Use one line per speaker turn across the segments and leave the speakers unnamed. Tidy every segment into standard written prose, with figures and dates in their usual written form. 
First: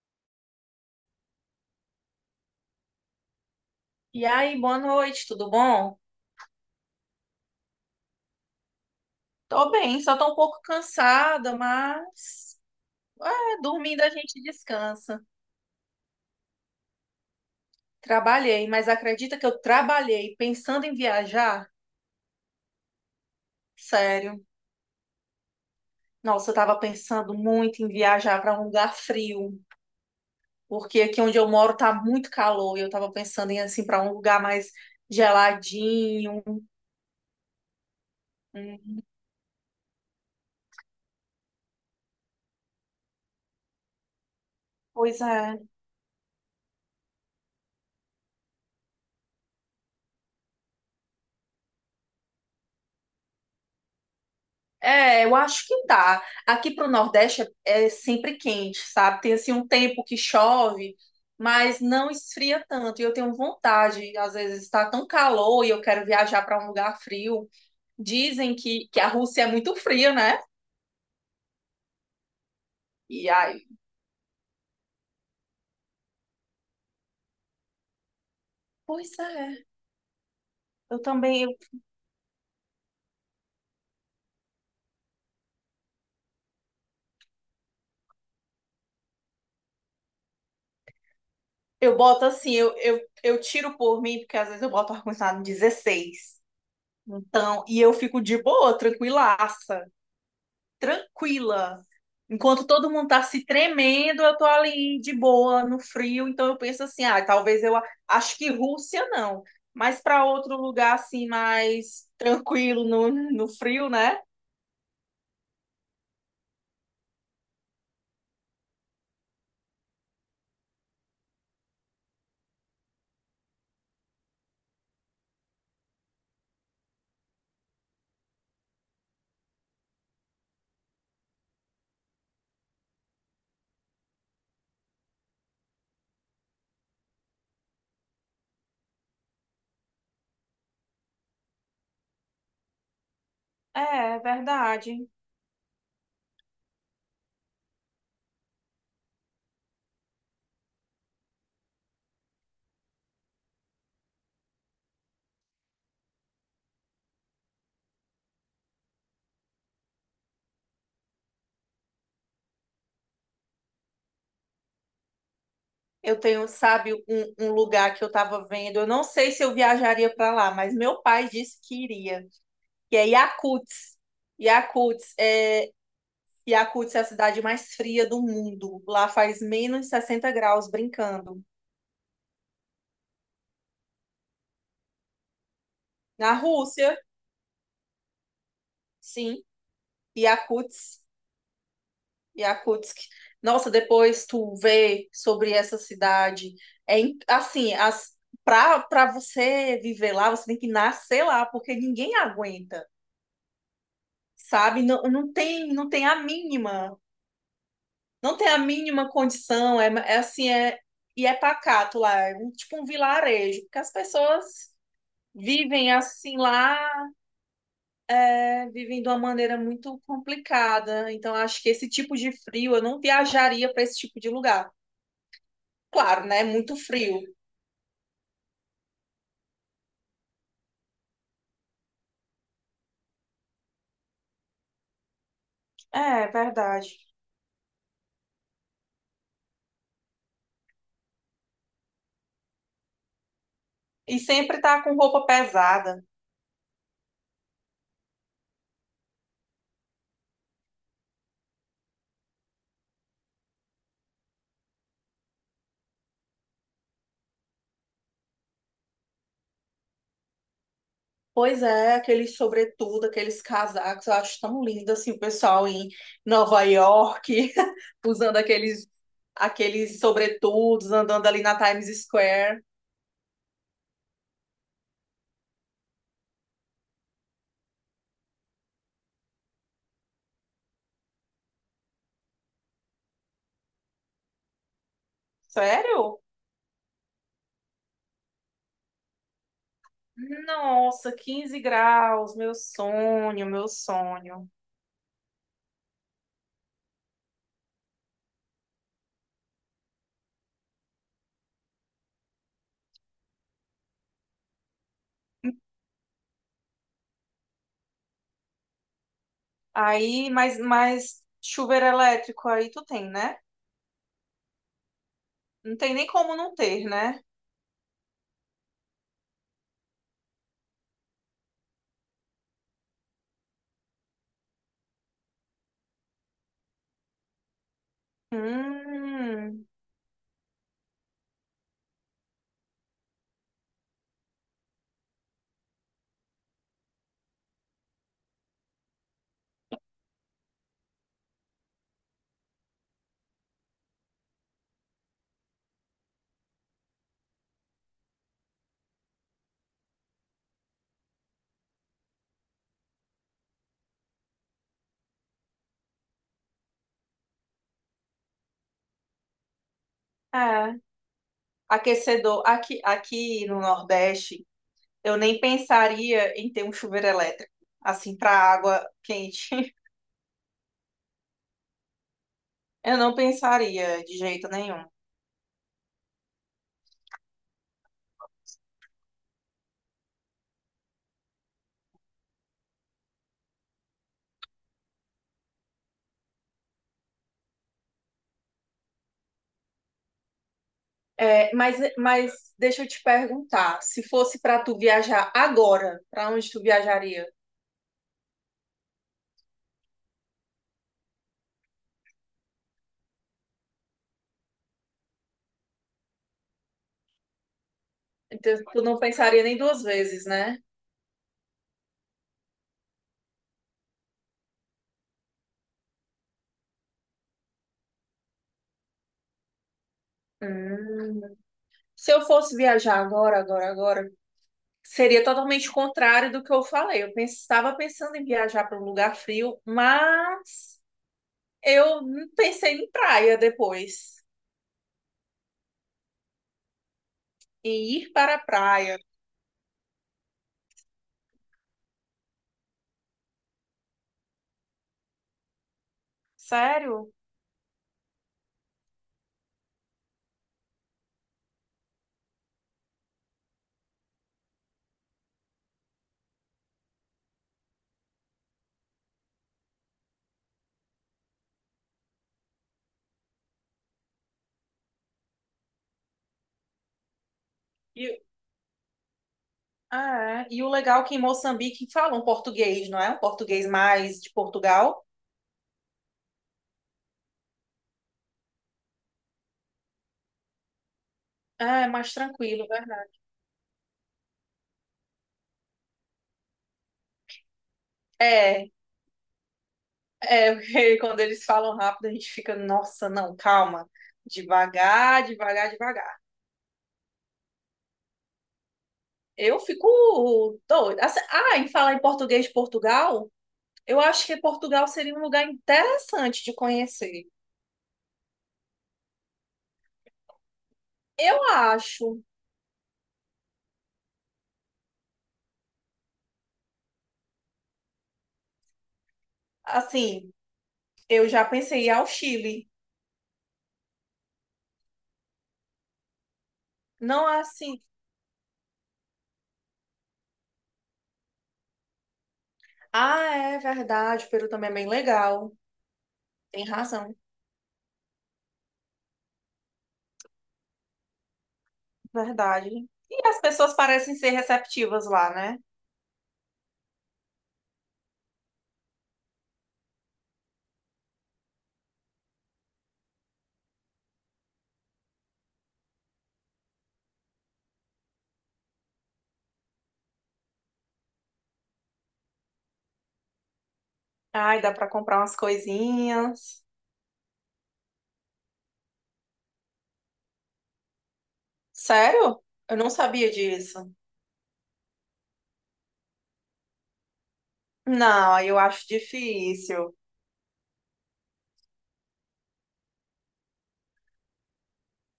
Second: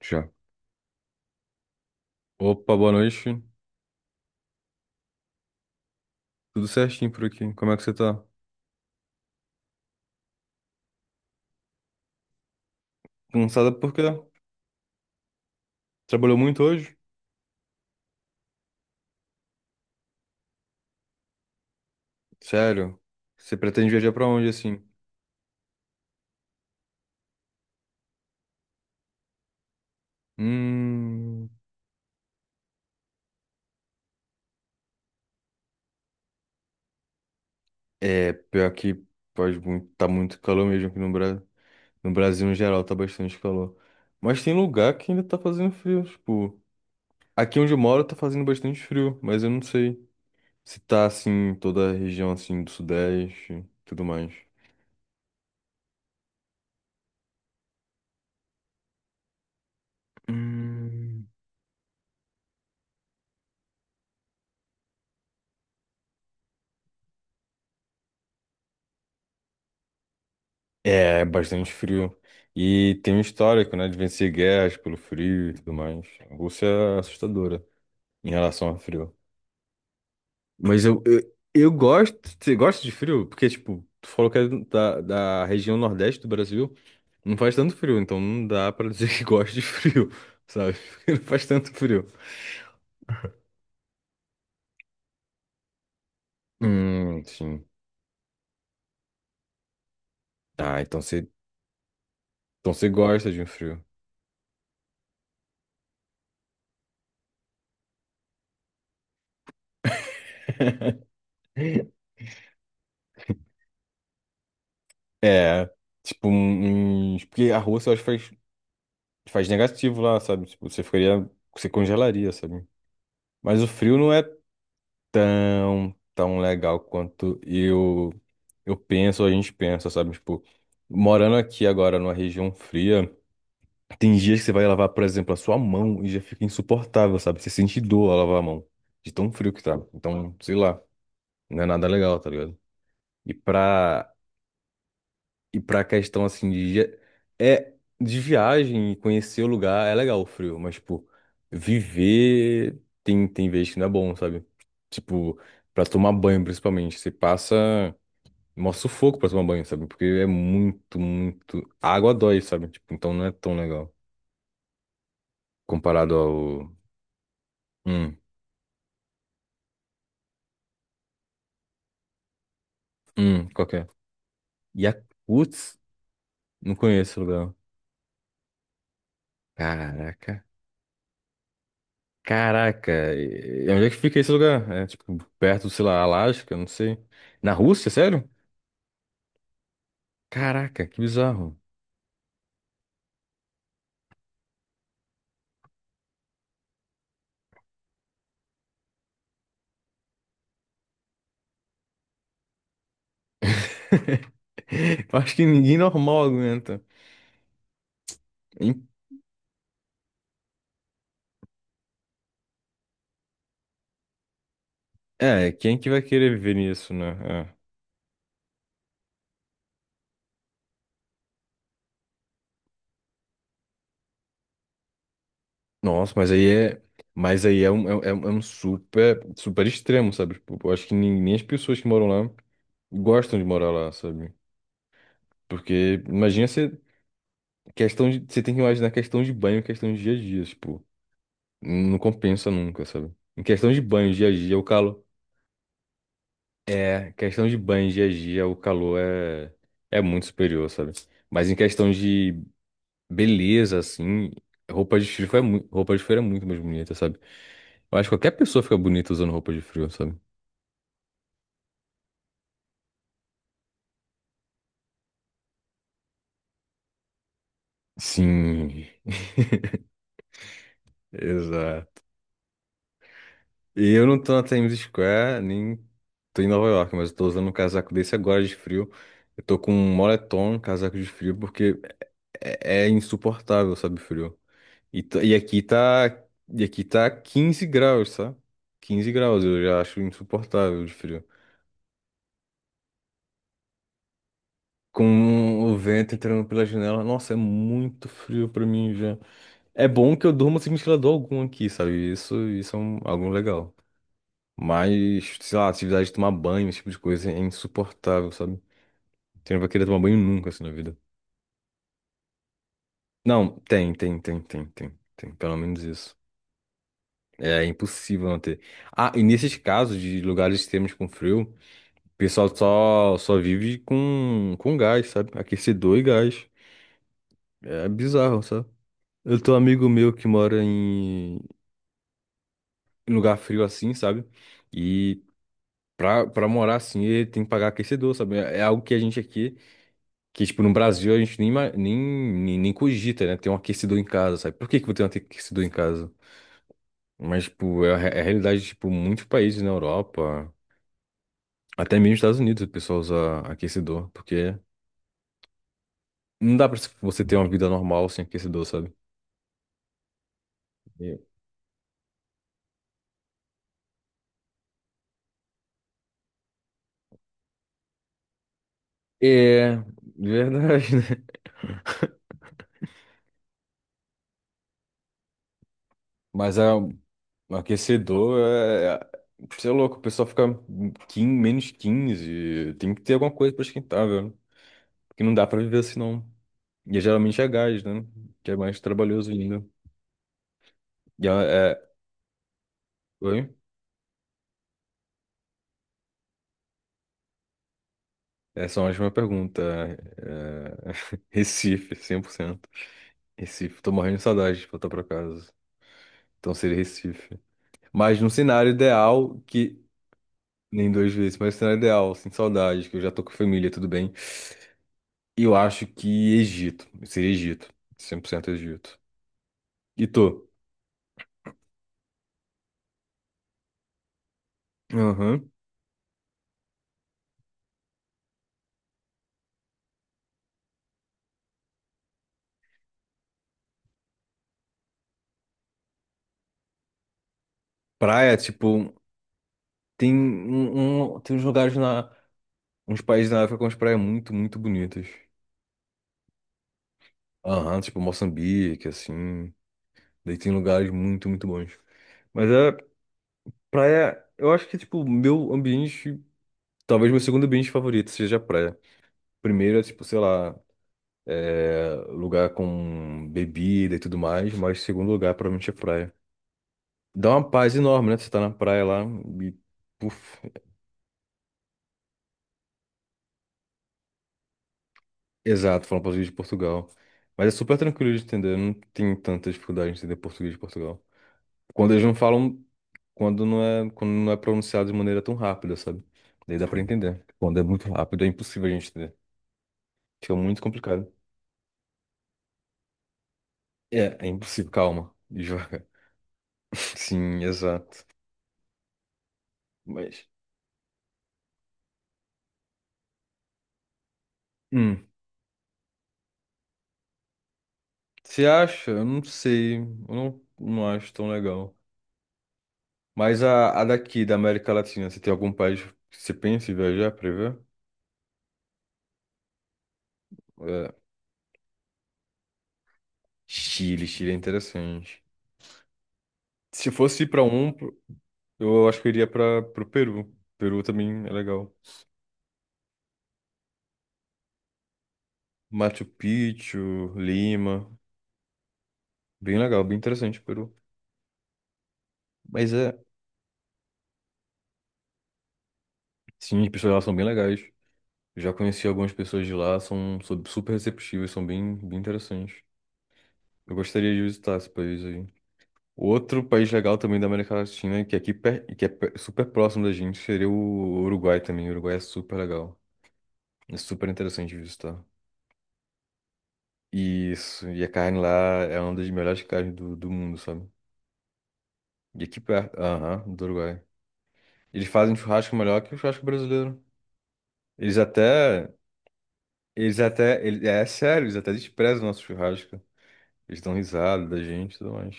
Já. Opa, boa noite.
E aí, boa noite, tudo bom?
Tudo certinho por aqui. Como é que você tá?
Tô bem, só tô um pouco cansada, mas
Cansada por
dormindo
quê?
a gente descansa.
Trabalhou muito hoje?
Trabalhei, mas acredita que eu trabalhei pensando em viajar?
Sério? Você pretende viajar pra
Sério.
onde assim?
Nossa, eu tava pensando muito em viajar para um lugar frio, porque aqui onde
Hum.
eu moro tá muito calor e eu tava pensando em assim para um lugar mais geladinho.
É, pior
Hum.
que pode muito, tá muito calor mesmo aqui no Brasil. No Brasil, em geral, tá bastante calor. Mas tem lugar que
Pois
ainda tá
é.
fazendo frio. Tipo, aqui onde eu moro tá fazendo bastante frio, mas eu não sei se tá assim, em toda a região assim do Sudeste e tudo mais.
É, eu acho que dá. Aqui para o Nordeste é sempre quente, sabe? Tem assim um tempo que chove,
Hum.
mas não esfria tanto. E eu tenho vontade, às vezes está tão calor e eu quero viajar para um lugar frio. Dizem que a Rússia é muito fria, né?
É, bastante frio. E tem um
E aí,
histórico, né, de vencer guerras pelo frio e tudo mais. A Rússia é assustadora em relação ao frio.
pois é.
Mas
Eu
eu, eu,
também, eu,
eu gosto. Você gosta de frio? Porque, tipo, tu falou que é da região nordeste do Brasil. Não faz tanto frio, então não dá pra dizer que gosta de frio, sabe? Porque não faz tanto
eu
frio.
boto assim, eu tiro por mim, porque às vezes eu boto ar-condicionado em 16. Então,
Sim.
e eu fico de boa, tranquilaça,
Ah,
tranquila. Enquanto
então você
todo mundo tá
gosta de
se
um frio.
tremendo, eu tô ali de boa, no frio, então eu penso assim, ah, talvez acho que Rússia não, mas para outro lugar assim mais tranquilo no frio, né?
É, tipo, uns. Porque a Rússia, eu acho que faz. Faz negativo lá, sabe? Tipo, você congelaria, sabe? Mas o frio não é tão, tão legal quanto eu penso, a gente pensa, sabe? Tipo, morando aqui agora numa região fria, tem dias que você vai lavar, por exemplo, a sua mão e já fica insuportável, sabe? Você sente dor ao lavar a mão, de tão frio que tá. Então, sei lá, não é nada legal, tá ligado? E pra
É, é verdade.
E pra questão assim de dia- é de viagem e conhecer o lugar é legal o frio, mas tipo, viver tem vezes que não é bom, sabe? Tipo, pra tomar banho principalmente, você passa mó sufoco pra tomar banho, sabe? Porque é muito a água dói, sabe? Tipo, então não é tão legal comparado
Eu tenho,
ao
sabe, um lugar que eu
hum,
tava vendo, eu não sei se eu viajaria para lá, mas meu pai disse que iria, que é
qualquer
Yakutsk.
e a
Yakutsk é,
Yakuts? Não
Yakutsk é a
conheço o
cidade
lugar.
mais fria do mundo. Lá faz menos sessenta
Caraca.
graus brincando.
Caraca, e onde é que fica esse lugar? É tipo perto, sei lá,
Na
Alasca, não
Rússia,
sei. Na Rússia, sério?
sim.
Caraca, que
Yakutsk,
bizarro.
Yakutsk. Nossa, depois tu vê sobre essa cidade. É in- assim, as para para você viver lá, você tem que nascer lá, porque ninguém aguenta, sabe? Não,
Eu
não
acho que
tem
ninguém
não tem a
normal aguenta.
mínima, não tem a
Em-
mínima condição, é assim, e é pacato lá, é um, tipo um vilarejo, porque as pessoas
É, quem que
vivem
vai querer
assim
viver nisso, né?
lá,
É.
né, vivem de uma maneira muito complicada. Então acho que esse tipo de frio, eu não viajaria para esse tipo de lugar.
Nossa,
Claro, né? Muito
é,
frio.
mas aí é um super, super extremo, sabe? Tipo, eu acho que nem as pessoas que moram lá gostam de morar lá, sabe? Porque
É,
imagina você,
verdade.
você tem que imaginar questão de banho, questão de dia a dia, tipo. Não compensa nunca, sabe? Em questão de banho
E
dia a dia,
sempre
o
tá com
calor.
roupa pesada.
É, questão de banho dia a dia, o calor é muito superior, sabe? Mas em questão de beleza, assim, roupa de frio é muito mais bonita, sabe? Eu acho que qualquer pessoa fica bonita usando roupa de frio, sabe?
Pois é, aqueles sobretudo, aqueles casacos, eu acho tão lindo assim, o pessoal em Nova York, usando
Sim,
aqueles sobretudos, andando ali na Times
exato.
Square.
E eu não tô na Times Square, nem tô em Nova York, mas eu tô usando um casaco desse agora de frio. Eu tô com um moletom, casaco de frio, porque é insuportável, sabe, o frio. E, tá- e aqui
Sério?
tá, e aqui tá 15 graus, sabe? 15 graus, eu já acho insuportável de
Nossa,
frio.
15 graus, meu sonho, meu sonho.
Com o vento entrando pela janela, nossa, é muito frio pra mim já. É bom que eu durmo sem ventilador algum aqui, sabe? Isso é algo legal. Mas, sei lá, atividade de tomar banho, esse tipo de coisa é insuportável, sabe? Você não vai querer tomar banho
Aí,
nunca
mas,
assim na vida.
mas chuveiro elétrico aí tu tem, né?
Não, tem, tem, tem, tem, tem, tem, pelo
Não
menos
tem nem
isso.
como não ter, né?
É impossível não ter. Ah, e nesses casos de lugares extremos com frio. O pessoal só vive com gás, sabe? Aquecedor e gás. É bizarro, sabe? Eu tenho um
Hum,
amigo meu que mora em lugar frio assim, sabe? E pra morar assim, ele tem que pagar aquecedor, sabe? É algo que a gente aqui, que tipo, no Brasil a gente nem, ima- nem, nem, nem cogita, né? Ter um aquecedor em casa, sabe? Por que que eu tenho um aquecedor em casa? Mas, tipo, é a realidade de, tipo, muitos países na Europa, até mesmo nos Estados Unidos, o pessoal usa aquecedor, porque não dá pra você ter uma vida normal sem aquecedor, sabe?
é.
E-
Aquecedor, aqui no Nordeste, eu nem pensaria em ter um chuveiro elétrico, assim, para água quente.
É, verdade, né?
Eu não pensaria de jeito nenhum.
Mas é, um aquecedor é. Você é louco, o pessoal fica quin -15. Tem que ter alguma coisa pra esquentar, velho. Porque não dá pra viver assim, não. E é, geralmente é gás, né? Que é mais trabalhoso ainda. E é,
É, mas,
é...
mas deixa eu te
Oi?
perguntar, se fosse para tu viajar agora, para onde tu viajaria?
Essa é uma ótima pergunta. É, Recife, 100%. Recife, tô morrendo de saudade de voltar pra casa. Então seria Recife. Mas num
Então,
cenário
tu não
ideal
pensaria nem
que.
duas vezes, né?
Nem duas vezes, mas o cenário ideal, sem saudade, que eu já tô com a família, tudo bem. E eu acho que seria Egito, 100% Egito. E tu?
Hum. Se eu fosse viajar agora, agora, agora, seria
Aham.
totalmente contrário do que eu falei. Eu estava pensando em viajar para um lugar frio, mas eu pensei em praia depois, em ir para
Praia,
a
tipo,
praia.
tem uns lugares uns países na África com as praias muito, muito bonitas.
Sério?
Aham, tipo Moçambique, assim, daí tem lugares muito, muito bons. Mas a praia, eu acho que, tipo, talvez meu segundo ambiente favorito seja a praia. Primeiro é, tipo, sei lá, lugar com bebida e tudo mais, mas segundo lugar provavelmente é praia. Dá uma paz enorme, né?
E,
Você tá na praia lá e. Puf,
ah, é. E o legal é que em Moçambique falam português, não é? Um português mais de Portugal.
exato, falando português de Portugal. Mas é super tranquilo de entender, não tem tanta dificuldade de entender português de Portugal.
Ah, é
Quando eles
mais
não falam,
tranquilo, verdade.
quando não é pronunciado de maneira tão rápida, sabe? Daí dá pra entender. Quando é muito rápido, é impossível
É,
a gente entender. Fica
é,
muito
porque
complicado.
quando eles falam rápido, a gente fica, nossa, não, calma.
É impossível. Calma,
Devagar, devagar,
devagar.
devagar.
Sim, exato.
Eu fico
Mas.
doida. Assim, ah, em falar em português de Portugal, eu acho que Portugal
hum,
seria um lugar interessante de conhecer.
Você acha? Eu não sei. Eu não acho tão
Eu
legal.
acho,
Mas da América Latina, você tem algum país que você pensa em viajar pra ver?
assim,
É,
eu já pensei em ir ao Chile.
Chile, Chile é interessante. Se fosse ir
Não é
pra um,
assim.
eu acho que eu iria para pro Peru. Peru também é legal.
Ah, é verdade, o Peru também é bem legal.
Machu
Tem
Picchu,
razão,
Lima. Bem legal, bem interessante o Peru. Mas
verdade.
é,
E as pessoas parecem ser receptivas lá, né?
sim, as pessoas lá são bem legais. Já conheci algumas pessoas de lá, são super receptivas, são bem, bem interessantes. Eu gostaria de visitar esse país aí. Outro país legal também da América Latina, que é super próximo da gente, seria o Uruguai também. O Uruguai é super legal. É super interessante de
Ai, dá pra
visitar.
comprar umas coisinhas.
Isso, e a carne lá é uma das melhores carnes do mundo, sabe? E aqui
Sério?
perto,
Eu não
aham,
sabia
do Uruguai.
disso.
Eles fazem churrasco melhor que o churrasco brasileiro. Eles
Não, aí eu
até,
acho difícil.
É sério, eles até desprezam o nosso churrasco. Eles dão risada da gente e tudo mais.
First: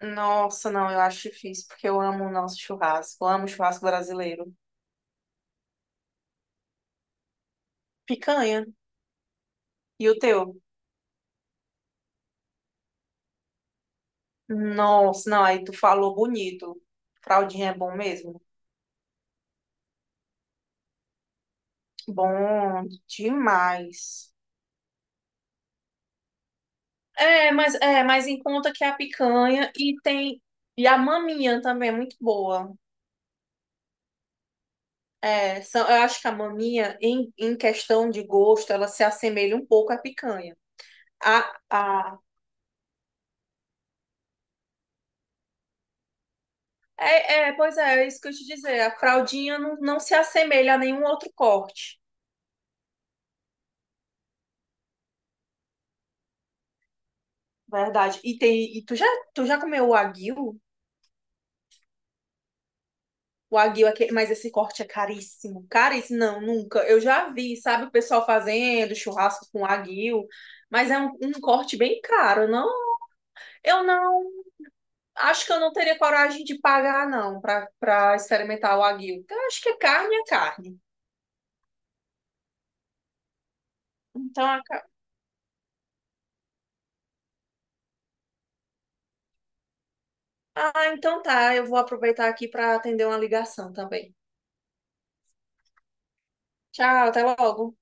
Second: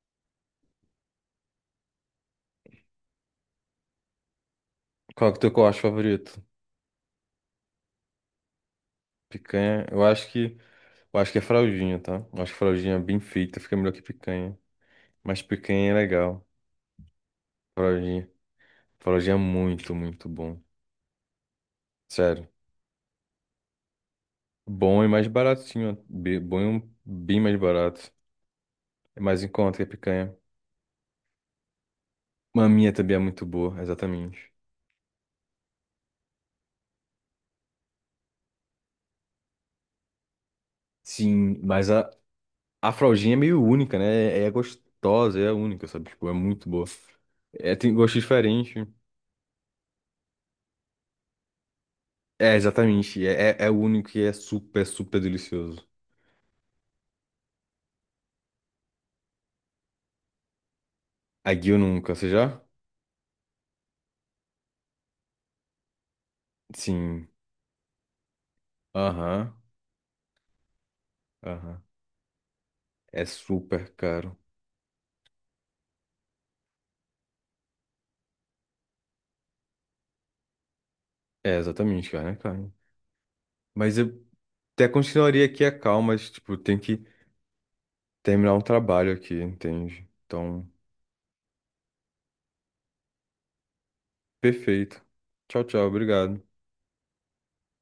Nossa, não, eu acho difícil, porque eu amo o nosso churrasco. Eu amo o churrasco brasileiro.
Qual que é o teu corte favorito?
Picanha.
Picanha? Eu
E o
acho
teu?
que Eu acho que é fraldinha, tá? Eu acho que fraldinha bem feita fica melhor que picanha.
Nossa,
Mas
não, aí tu
picanha é
falou
legal.
bonito. Fraldinha é bom
Fraldinha.
mesmo.
Fraldinha é muito, muito bom. Sério.
Bom demais.
Bom e mais baratinho. Bom e bem
É,
mais
mas é,
barato.
mas em conta que a
É mais em
picanha
conta que a
e
picanha.
tem e a maminha também é muito boa.
Maminha também é muito boa, exatamente.
É, são, eu acho que a maminha em questão de gosto, ela se assemelha um pouco à picanha. A,
Sim, mas a,
a
a fraldinha é meio única, né? É gostosa, é única, sabe? Tipo, é muito boa.
é, é,
É,
pois
tem
é, é
gosto
isso que eu te
diferente.
dizer. A fraldinha não, não se assemelha a nenhum outro corte.
É, exatamente. É único e é super, super delicioso.
Verdade. E tu já comeu o wagyu?
A Guio nunca, você já?
O aguil, mas esse corte é caríssimo. Caríssimo, não, nunca. Eu
Sim.
já vi, sabe, o pessoal fazendo churrasco
Aham,
com aguil, mas é um corte
aham.
bem caro, não?
É
Eu
super
não,
caro.
acho que eu não teria coragem de pagar, não, para experimentar o aguil. Eu acho que é carne, é carne.
É, exatamente, cara, é caro. Mas eu
Então, a ca-
até continuaria aqui a calma, mas, tipo, tem que terminar um trabalho aqui, entende? Então,
então tá, eu vou aproveitar aqui para atender uma ligação também.
perfeito. Tchau, tchau, obrigado.
Tchau, até logo.